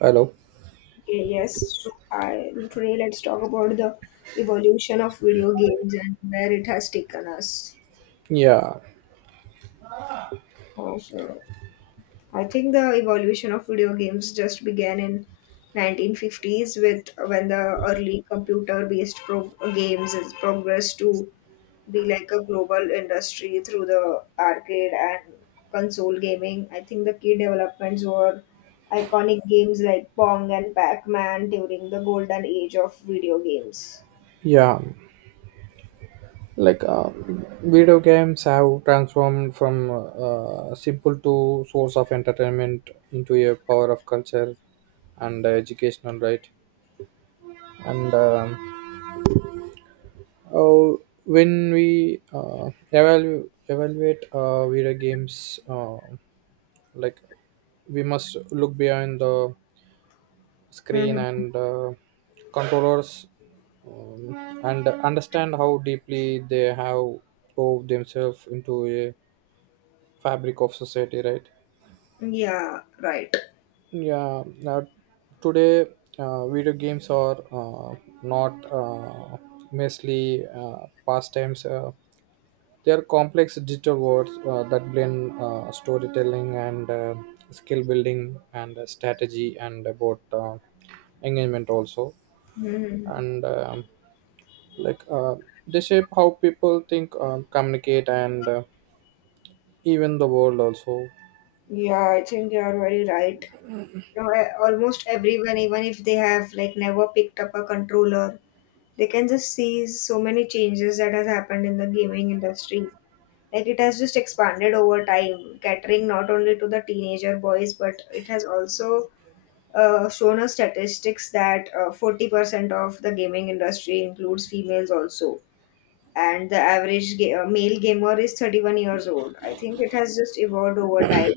Hello. Okay. Yes, so I, today let's talk about the evolution of video games and where it has taken us. Yeah, So I think the evolution of video games just began in 1950s with when the early computer-based pro games has progressed to be like a global industry through the arcade and console gaming. I think the key developments were iconic games like Pong and Pac-Man during the golden age of video games. yeah. Like video games have transformed from simple to source of entertainment into a power of culture and educational, right. And oh, when we evaluate video games, like we must look behind the screen Mhm. and controllers and understand how deeply they have wove themselves into a fabric of society, right. Yeah, right. yeah Now today, video games are not uh, mostly pastimes. They are complex digital worlds that blend storytelling and skill building and strategy and about engagement also. Mhm. And um, like uh, they shape how people think, communicate, and even the world also. Yeah, I think you are very right. Almost everyone, even if they have like never picked up a controller, they can just see so many changes that has happened in the gaming industry. Like it has just expanded over time, catering not only to the teenager boys, but it has also shown us statistics that 40% of the gaming industry includes females also, and the average male gamer is 31 years old. I think it has just evolved over time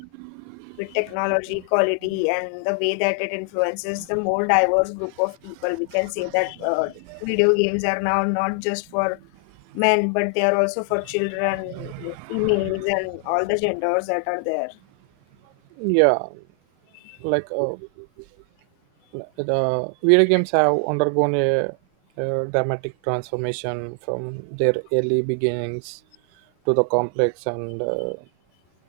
with technology, quality, and the way that it influences the more diverse group of people. We can say that video games are now not just for men, but they are also for children, like females, and all the genders that are there. Yeah like uh, the video games have undergone a dramatic transformation from their early beginnings to the complex and uh,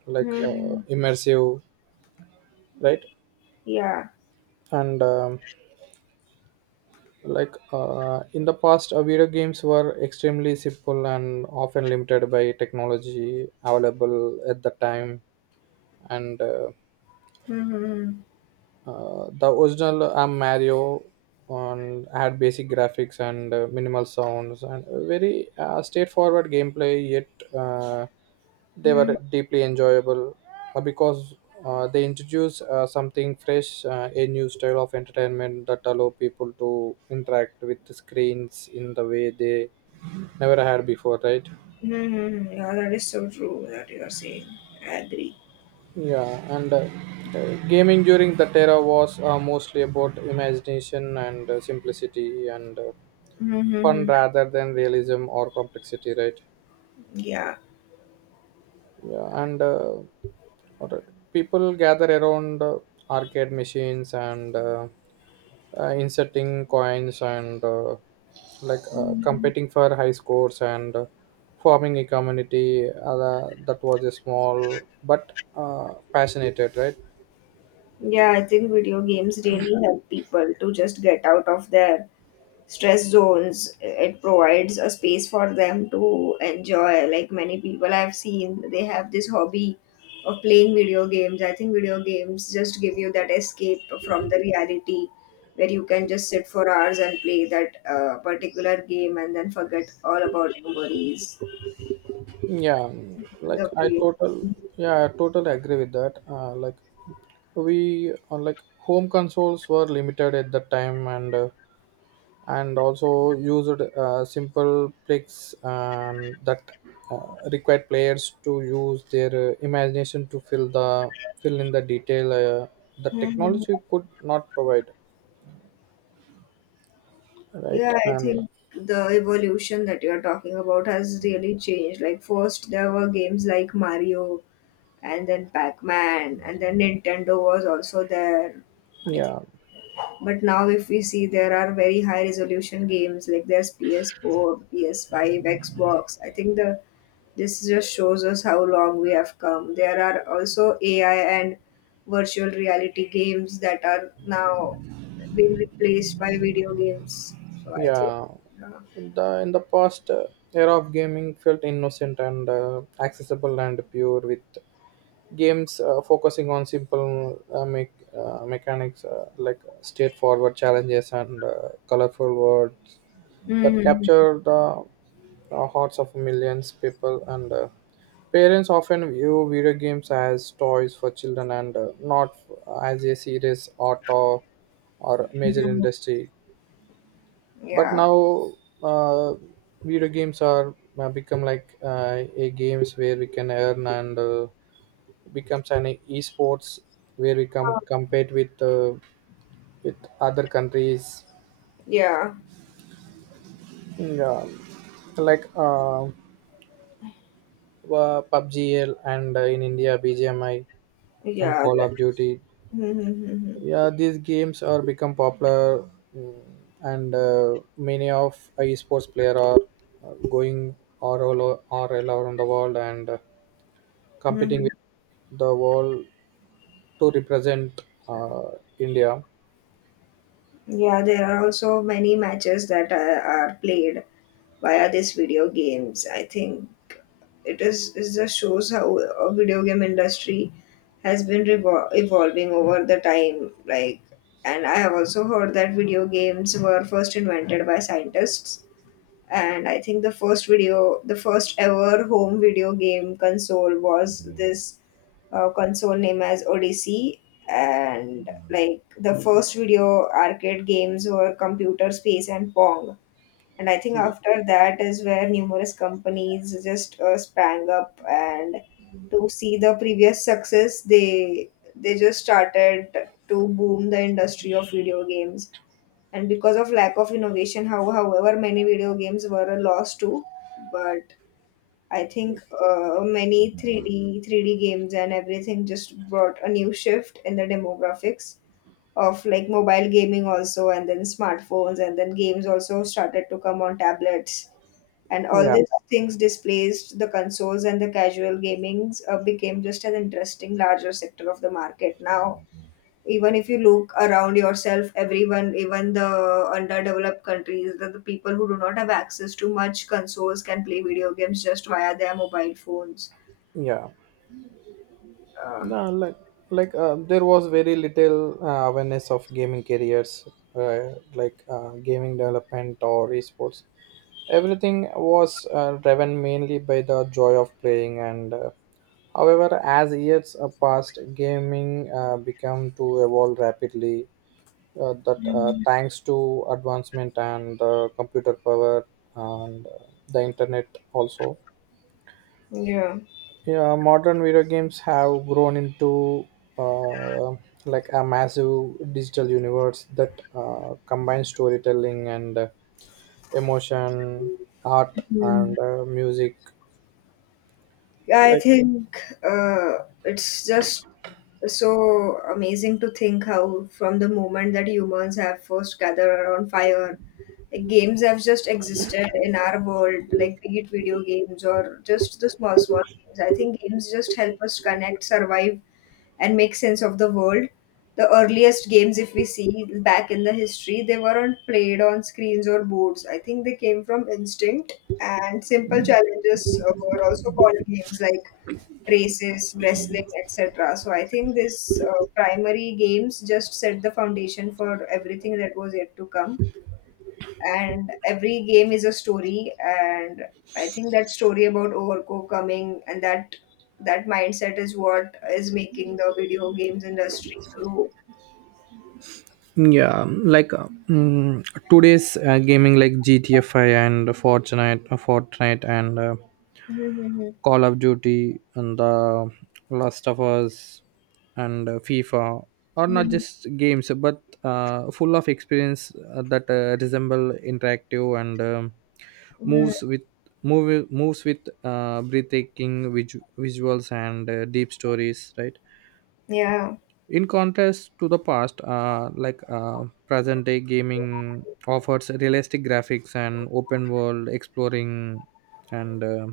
like uh, Mhm. immersive, right. Yeah. And in the past, video games were extremely simple and often limited by technology available at the time. And Mm-hmm. The original Mario on had basic graphics and minimal sounds and a very straightforward gameplay. Yet uh, they Mm-hmm. were deeply enjoyable because they introduce something fresh, a new style of entertainment that allow people to interact with the screens in the way they never had before, right? Mm-hmm. Yeah, that is so true that you are saying. I agree. Yeah, and Gaming during that era was mostly about imagination and simplicity and fun Mm-hmm. rather than realism or complexity, right? Yeah. Yeah, and Alright, people gather around arcade machines and inserting coins and competing for high scores and forming a community that was a small but passionate, right? Yeah, I think video games really help people to just get out of their stress zones. It provides a space for them to enjoy. Like many people I've seen, they have this hobby of playing video games. I think video games just give you that escape from the reality where you can just sit for hours and play that particular game and then forget all about your worries. Yeah, like The I way total yeah, I totally agree with that. Like home consoles were limited at that time, and also used simple tricks that required players to use their imagination to fill in the detail the technology could not provide, Yeah, right? I think the evolution that you're talking about has really changed. Like, first there were games like Mario, and then Pac Man, and then Nintendo was also there. I think yeah, But now, if we see, there are very high resolution games like there's PS4, PS5, Xbox. I think the This just shows us how long we have come. There are also AI and virtual reality games that are now being replaced by video games. So I think, Yeah, yeah, the in the past, era of gaming felt innocent and accessible and pure, with games focusing on simple mechanics, like straightforward challenges and colorful words that Mhm. capture the hearts of millions people. And. Parents often view video games as toys for children and not as a serious art, or major Mhm. industry. But Yeah, now, uh, video games are become like a games where we can earn, and becomes an esports where we can compete with other countries. yeah, Yeah. Like PUBG, and in India BGMI and yeah. Call of Duty. Mhm, mhm, mhm. Yeah, these games are become popular. Mm, and uh, many of esports player are going all around the world and competing Mhm. with the world to represent uh, India. Yeah, there are also many matches that are played via these video games. I think it is It just shows how a video game industry has been evolving over the time. Like, and I have also heard that video games were first invented by scientists. And I think the first ever home video game console was this console named as Odyssey. And like the first video arcade games were Computer Space and Pong, and I think Yeah, after that is where numerous companies just sprang up and to see the previous success, they just started to boom the industry of video games. And because of lack of innovation, however many video games were a loss too, but I think many 3D games and everything just brought a new shift in the demographics of like mobile gaming also, and then smartphones, and then games also started to come on tablets, and all yeah, these things displaced the consoles, and the casual gamings became just an interesting larger sector of the market now. Even if you look around yourself, everyone, even the underdeveloped countries, the people who do not have access to much consoles can play video games just via their mobile phones. yeah. uh, No, like like there was very little awareness of gaming careers, gaming development or esports. Everything was driven mainly by the joy of playing. And. However, as years passed, gaming became to evolve rapidly, that thanks to advancement and computer power and the internet also. yeah. Yeah Modern video games have grown into uh, like a massive digital universe that combines storytelling and emotion, art, Hmm. and music. I like think it's just so amazing to think how, from the moment that humans have first gathered around fire, like games have just existed in our world, like be it video games or just the small, small games. I think games just help us connect, survive, and make sense of the world. The earliest games, if we see back in the history, they weren't played on screens or boards. I think they came from instinct, and simple challenges were also called games like races, wrestling, etc. So I think this primary games just set the foundation for everything that was yet to come, and every game is a story, and I think that story about overco coming and that mindset is what is making the video games industry grow. yeah like uh, mm, today's gaming like gtfi and fortnite and Mm-hmm. Call of Duty and the Last of Us and FIFA are not Mm-hmm. just games, but full of experience that resemble interactive and moves with moves with breathtaking visuals and deep stories, right. Yeah. In contrast to the past, present day gaming offers realistic graphics and open world exploring and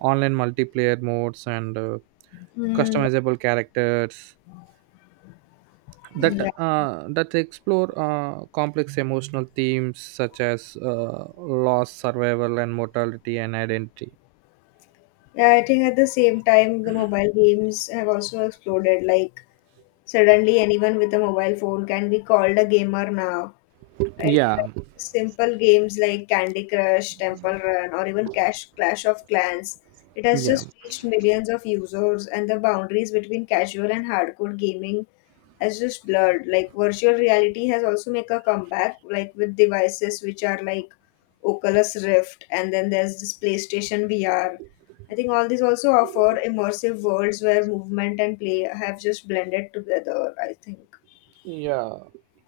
online multiplayer modes and Mm. customizable characters that Yeah. Explore complex emotional themes such as loss, survival, and mortality and identity. Yeah, I think at the same time the mobile games have also exploded. Like, suddenly anyone with a mobile phone can be called a gamer now. It Yeah, Simple games like Candy Crush, Temple Run, or even Cash Clash of Clans. It has yeah. just reached millions of users, and the boundaries between casual and hardcore gaming has just blurred. Like virtual reality has also make a comeback, like with devices which are like Oculus Rift, and then there's this PlayStation VR. I think all these also offer immersive worlds where movement and play have just blended together. I think. Yeah,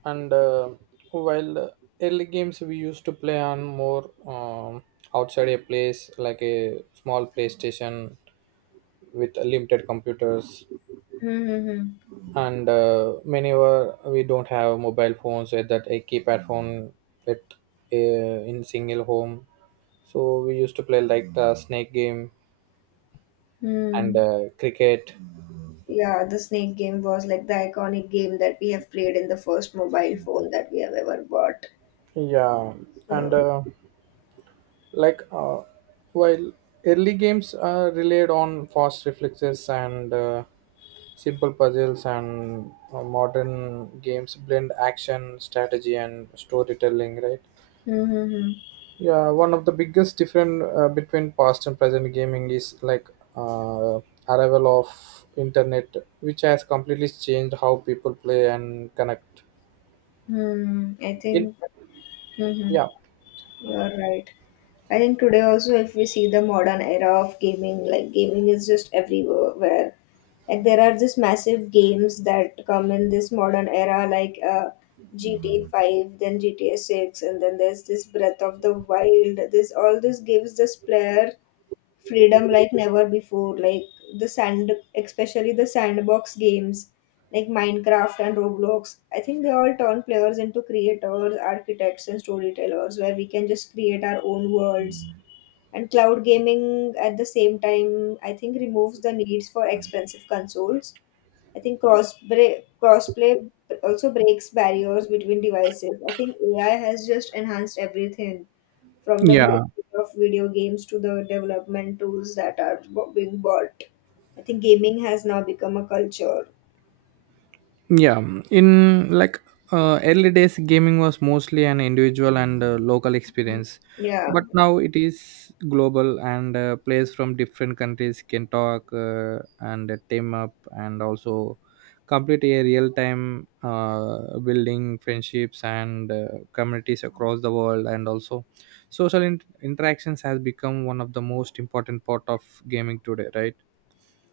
and While early games we used to play on more, outside a place, like a small PlayStation with limited computers, Hmm. Hmm. Hmm. and many were we don't have mobile phones, with that a keypad phone with uh, in single home. So we used to play like the snake game and Hmm. Cricket. Yeah, the snake game was like the iconic game that we have played in the first mobile phone that we have ever bought. Yeah, and. So, Like While early games are relied on fast reflexes and simple puzzles, and modern games blend action, strategy, and storytelling, right. hmm. Yeah, one of the biggest difference between past and present gaming is like uh, arrival of internet, which has completely changed how people play and connect. Hmm. I In think. Hmm. yeah, You're right. I think today also, if we see the modern era of gaming, like gaming is just everywhere. Like there are these massive games that come in this modern era, like GTA 5, then GTA 6, and then there's this Breath of the Wild. This gives this player freedom like never before. Like the sand especially the sandbox games like Minecraft and Roblox, I think they all turn players into creators, architects, and storytellers, where we can just create our own worlds. And cloud gaming at the same time, I think, removes the needs for expensive consoles. I think crossplay also breaks barriers between devices. I think AI has just enhanced everything from the Yeah, behavior of video games to the development tools that are being bought. I think gaming has now become a culture. Yeah, In like early days, gaming was mostly an individual and local experience, Yeah, but now it is global, and players from different countries can talk and team up and also complete a real time, building friendships and communities across the world, and also social interactions has become one of the most important part of gaming today, right?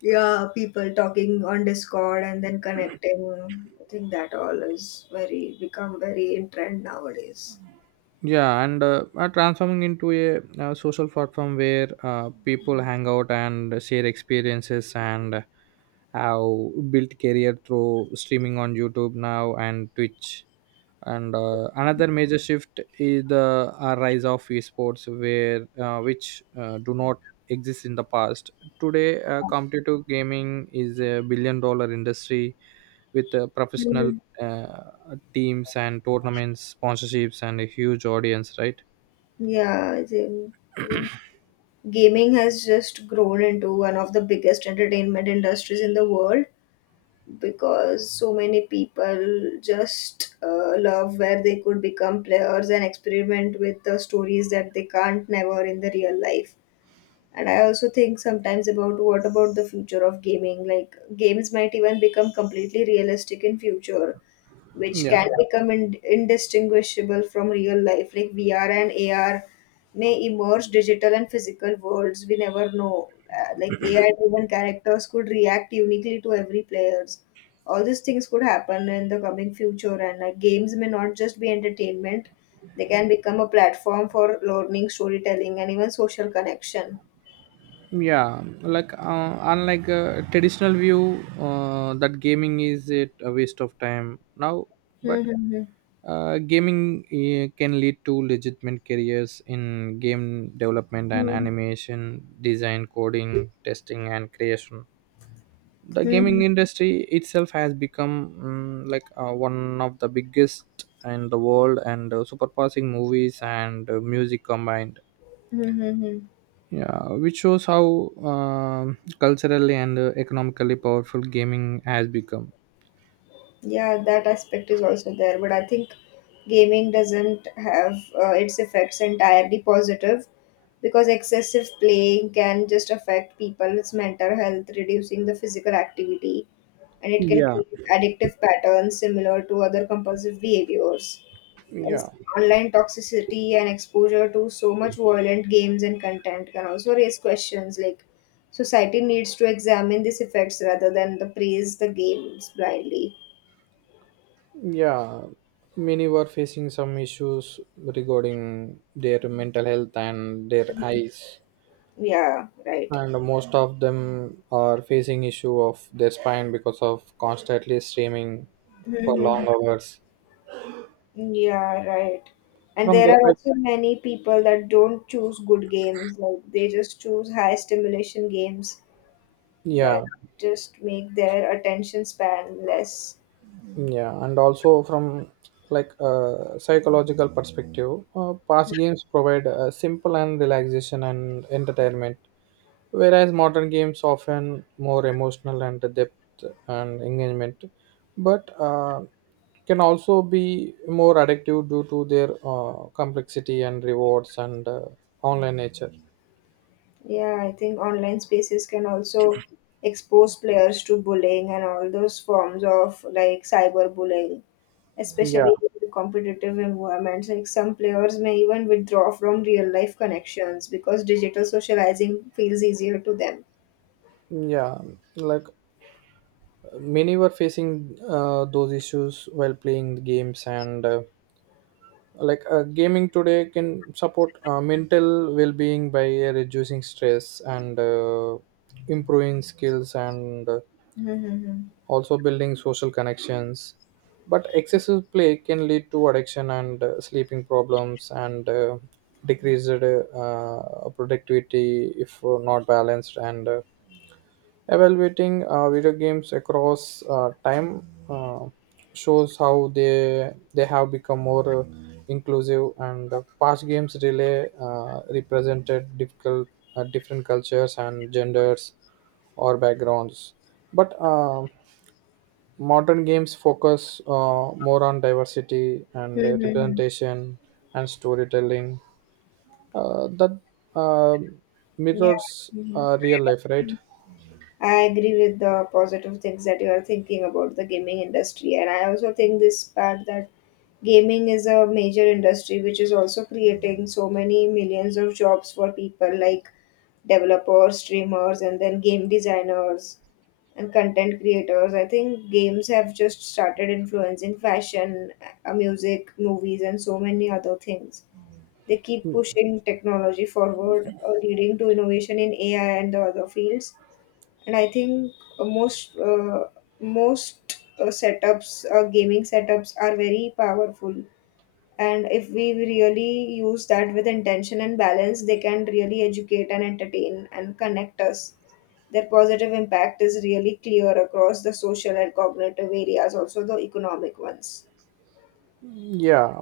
yeah, people talking on Discord and then connecting. I think that all is very become very in trend nowadays. yeah and Are transforming into a, social platform where people hang out and share experiences and have built career through streaming on YouTube now and Twitch, and another major shift is the rise of esports, where which do not exist in the past. Today competitive gaming is a billion-dollar industry with professional Mm. uh, teams and tournaments, sponsorships, and a huge audience, right. Yeah, I think gaming has just grown into one of the biggest entertainment industries in the world because so many people just love where they could become players and experiment with the stories that they can't never in the real life. And I also think sometimes about what about the future of gaming. Like games might even become completely realistic in future, which yeah can become indistinguishable from real life. Like VR and AR may emerge digital and physical worlds. We never know. Like AI-driven characters could react uniquely to every players. All these things could happen in the coming future, and games may not just be entertainment. They can become a platform for learning, storytelling, and even social connection. yeah like uh, unlike a traditional view that gaming is it a waste of time now. Hmm. But Hmm, gaming, can lead to legitimate careers in game development and hmm. animation, design, coding, testing, and creation. The Hmm, gaming hmm, industry itself has become, one of the biggest in the world, and superpassing movies and music combined. hmm, hmm, hmm. Yeah, which shows how culturally and economically powerful gaming has become. Yeah, that aspect is also there, but I think gaming doesn't have its effects entirely positive, because excessive playing can just affect people's mental health, reducing the physical activity, and it can Yeah, create addictive patterns similar to other compulsive behaviors. yeah. As online toxicity and exposure to so much violent games and content can also raise questions, like society needs to examine these effects rather than the praise the games blindly. Yeah, many were facing some issues regarding their mental health and their eyes, Yeah, right. and most of them are facing issue of their spine because of constantly streaming for Hmm. long hours. Yeah, right. And From there the are side, also many people that don't choose good games. Like they just choose high stimulation games that yeah, just make their attention span less. Yeah, and also from like a psychological perspective, past games provide a simple and relaxation and entertainment, whereas modern games often more emotional and depth and engagement, but can also be more addictive due to their complexity and rewards and online nature. Yeah, I think online spaces can also expose players to bullying and all those forms of like cyberbullying, yeah especially in competitive environments. Like some players may even withdraw from real life connections because digital socializing feels easier to them. yeah like many were facing those issues while playing the games, and gaming today can support mental well-being by reducing stress and improving skills and Mm-hmm. also building social connections. But excessive play can lead to addiction and sleeping problems and decreased productivity if not balanced. And Evaluating video games across time shows how they have become more inclusive. And Past games really represented difficult different cultures and genders or backgrounds. But modern games focus more on diversity and Mm-hmm. representation and storytelling that uh, Yeah. mirrors Mhm. Real life, right. I agree with the positive things that you are thinking about the gaming industry, and I also think this part that gaming is a major industry which is also creating so many millions of jobs for people, like developers, streamers, and then game designers, and content creators. I think games have just started influencing fashion, music, movies, and so many other things. They keep pushing technology forward, leading to innovation in AI and the other fields. And I think uh, most uh, most setups, gaming setups, are very powerful, and if we really use that with intention and balance, they can really educate and entertain and connect us. Their positive impact is really clear across the social and cognitive areas, also the economic ones. yeah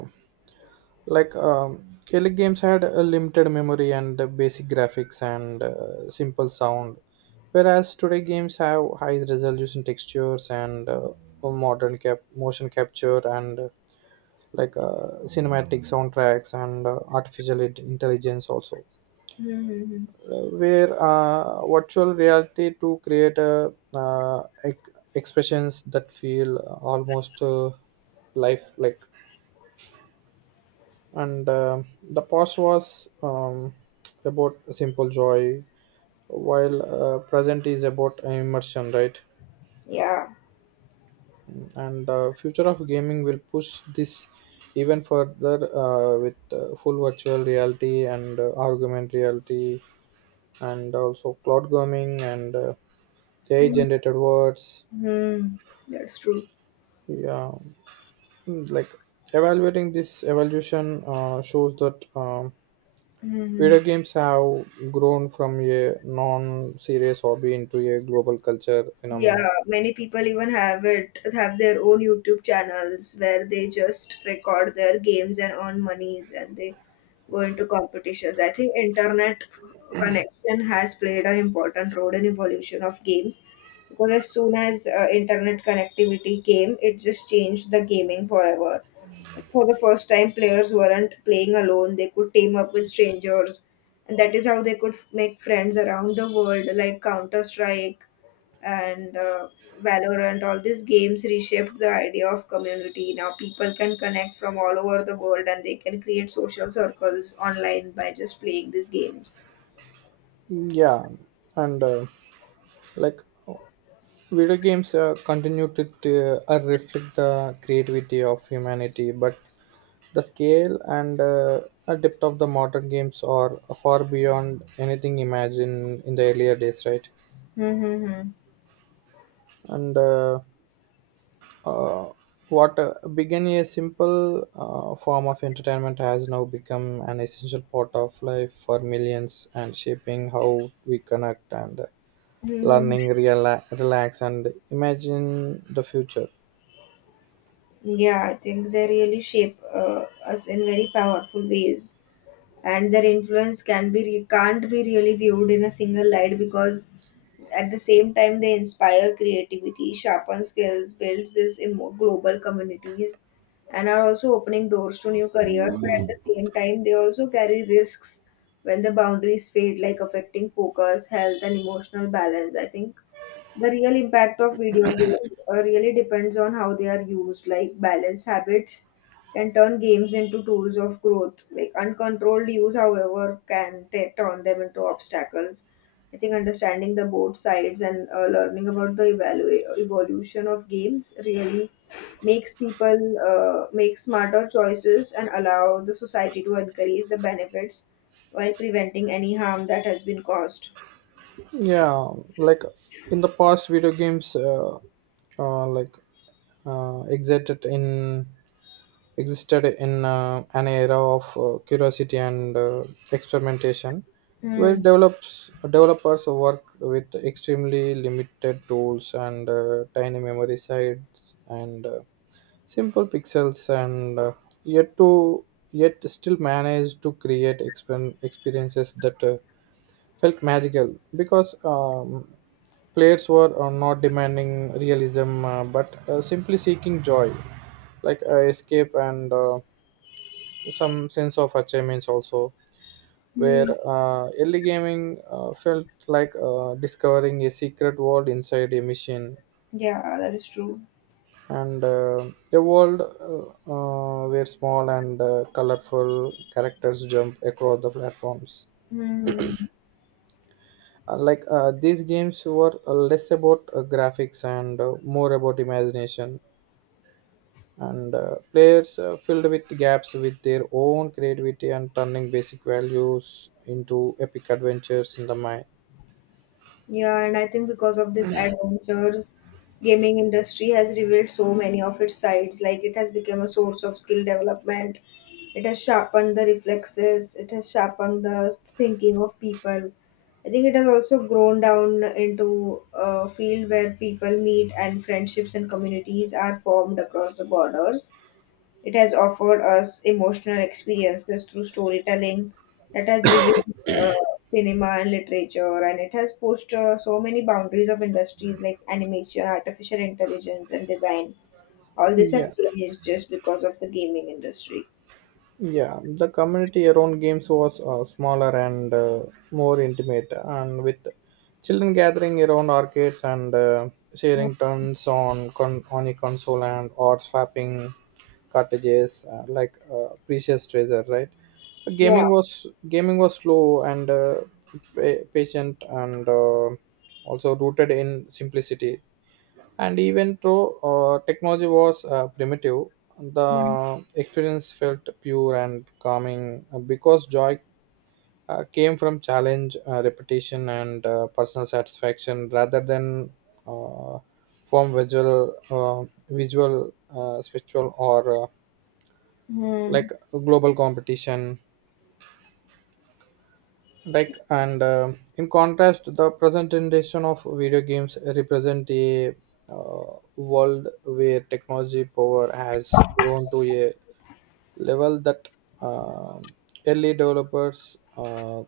like um, Early games had a limited memory and basic graphics and simple sound, whereas today games have high resolution textures and modern motion capture and cinematic soundtracks and artificial intelligence also, Hmm. where virtual reality to create expressions that feel almost life like. And the past was about simple joy while present is about immersion, right. Yeah. And the future of gaming will push this even further, with full virtual reality and augmented reality and also cloud gaming and AI generated words. Hmm. That's true. Yeah, like evaluating this evolution shows that Hmm. video games have grown from a non-serious hobby into a global culture phenomenon. Yeah, many people even have their own YouTube channels where they just record their games and earn monies, and they go into competitions. I think internet connection has played an important role in evolution of games because as soon as internet connectivity came, it just changed the gaming forever. Like, for the first time, players weren't playing alone; they could team up with strangers, and that is how they could make friends around the world, like Counter Strike and Valorant. All these games reshaped the idea of community. Now people can connect from all over the world and they can create social circles online by just playing these games. Yeah, and like video games continue to reflect the creativity of humanity, but the scale and depth of the modern games are far beyond anything imagined in the earlier days, right? Mm-hmm. and uh, what began a simple form of entertainment has now become an essential part of life for millions, and shaping how we connect and learning relax and imagine the future. Yeah, I think they really shape us in very powerful ways, and their influence can can't be really viewed in a single light, because at the same time they inspire creativity, sharpen skills, builds global communities, and are also opening doors to new careers. But at the same time, they also carry risks when the boundaries fade, like affecting focus, health, and emotional balance. I think the real impact of video games really depends on how they are used. Like, balanced habits can turn games into tools of growth. Like, uncontrolled use, however, can turn them into obstacles. I think understanding the both sides and learning about the evolution of games really makes people make smarter choices and allow the society to encourage the benefits while preventing any harm that has been caused. Yeah like in the past, video games like exited in existed in an era of curiosity and experimentation, where Hmm. Developers worked with extremely limited tools and tiny memory sites and simple pixels, and yet to yet still manage to create experiences that felt magical because plates were not demanding realism, but simply seeking joy like escape and some sense of achievements also, Hmm. where early gaming felt like discovering a secret world inside a machine, Yeah, that is true. and a world where small and colorful characters jump across the platforms. Hmm. These games were less about graphics and more about imagination, and players filled with gaps with their own creativity and turning basic values into epic adventures in the mind. Yeah, and I think because of this adventures, gaming industry has revealed so many of its sides. Like, it has become a source of skill development. It has sharpened the reflexes. It has sharpened the thinking of people. I think it has also grown down into a field where people meet and friendships and communities are formed across the borders. It has offered us emotional experiences through storytelling that has revealed uh, cinema and literature, and it has pushed so many boundaries of industries like animation, artificial intelligence, and design. All this have yeah changed just because of the gaming industry. Yeah, the community around games was smaller and more intimate, and with children gathering around arcades and sharing turns on on a console and or swapping cartridges like precious treasure, right? Yeah. Gaming was slow and patient and also rooted in simplicity, and even though technology was primitive, the experience felt pure and calming, because joy came from challenge, repetition, and personal satisfaction rather than uh, from visual, spiritual, or Hmm. Global competition. Like and In contrast, the presentation of video games represent a world where technology power has grown to a level that uh, early developers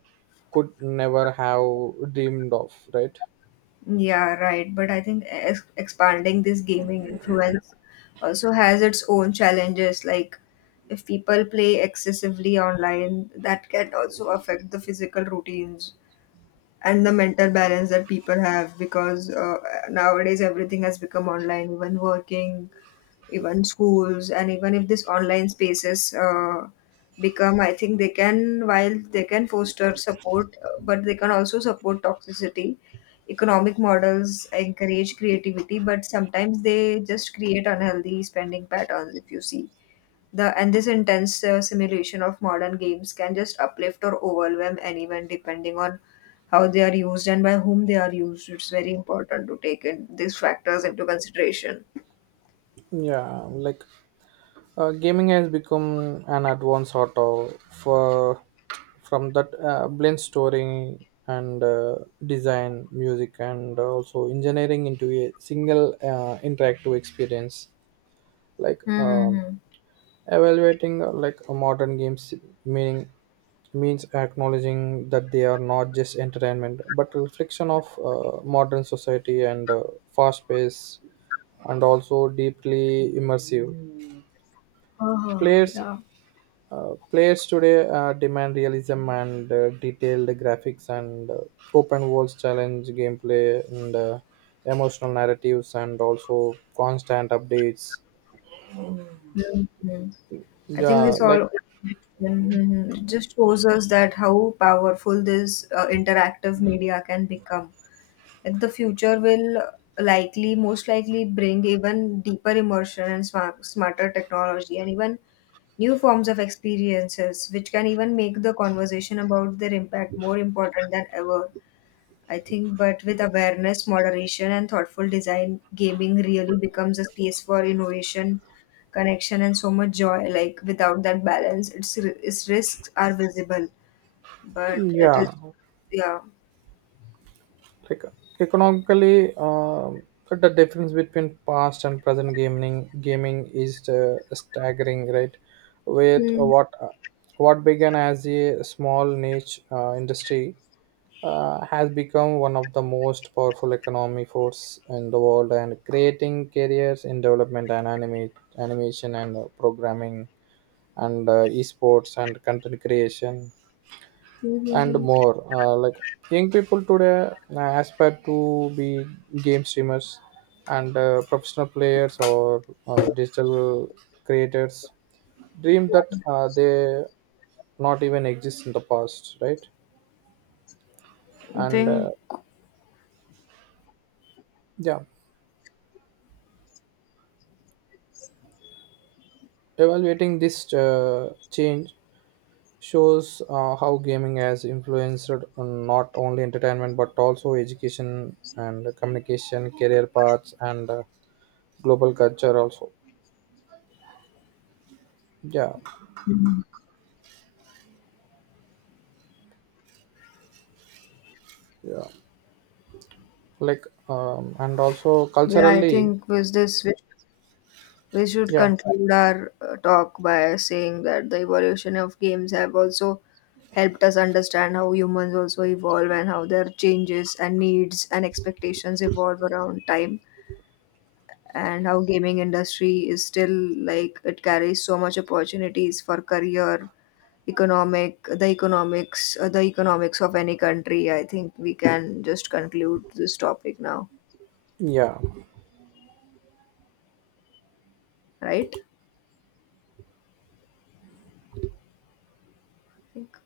could never have dreamed of, right. Yeah, right. But I think ex expanding this gaming influence also has its own challenges. Like, if people play excessively online, that can also affect the physical routines and the mental balance that people have, because nowadays everything has become online, even working, even schools. And even if this online spaces become, I think they can, while they can foster support, but they can also support toxicity. Economic models encourage creativity, but sometimes they just create unhealthy spending patterns, if you see. The and this intense simulation of modern games can just uplift or overwhelm anyone, depending on how they are used and by whom they are used. It's very important to take in these factors into consideration. yeah like Gaming has become an advanced art of, for, from that blends story and design, music, and also engineering into a single interactive experience. Like um, Mm-hmm. Evaluating a modern games meaning means acknowledging that they are not just entertainment, but reflection of modern society and fast pace and also deeply immersive. Players yeah. Players today demand realism and detailed graphics and open worlds, challenge gameplay and emotional narratives, and also constant updates. Mhm. I think Yeah, this like all. Mhm. It just shows us that how powerful this interactive media can become. Like, the future will likely, most likely, bring even deeper immersion and smarter technology, and even new forms of experiences, which can even make the conversation about their impact more important than ever. I think, but with awareness, moderation, and thoughtful design, gaming really becomes a space for innovation, connection, and so much joy. Like, without that balance, its risks are visible, but it yeah, is. Yeah. like Economically, the difference between past and present gaming is staggering, right. with Hmm. What began as a small niche industry has become one of the most powerful economy force in the world, and creating careers in development and animation and programming and esports and content creation and more. Young people today aspire to be game streamers and professional players or digital creators, dream that they not even exist in the past, right. I and think. yeah Evaluating this change shows how gaming has influenced on not only entertainment but also education and communication, career paths and global culture also. yeah yeah and also Yeah, I culturally. think with this we should yeah conclude our talk by saying that the evolution of games have also helped us understand how humans also evolve and how their changes and needs and expectations evolve around time, and how gaming industry is still, like, it carries so much opportunities for career. Economic the economics, the economics of any country. I think we can just conclude this topic now, yeah right? I think.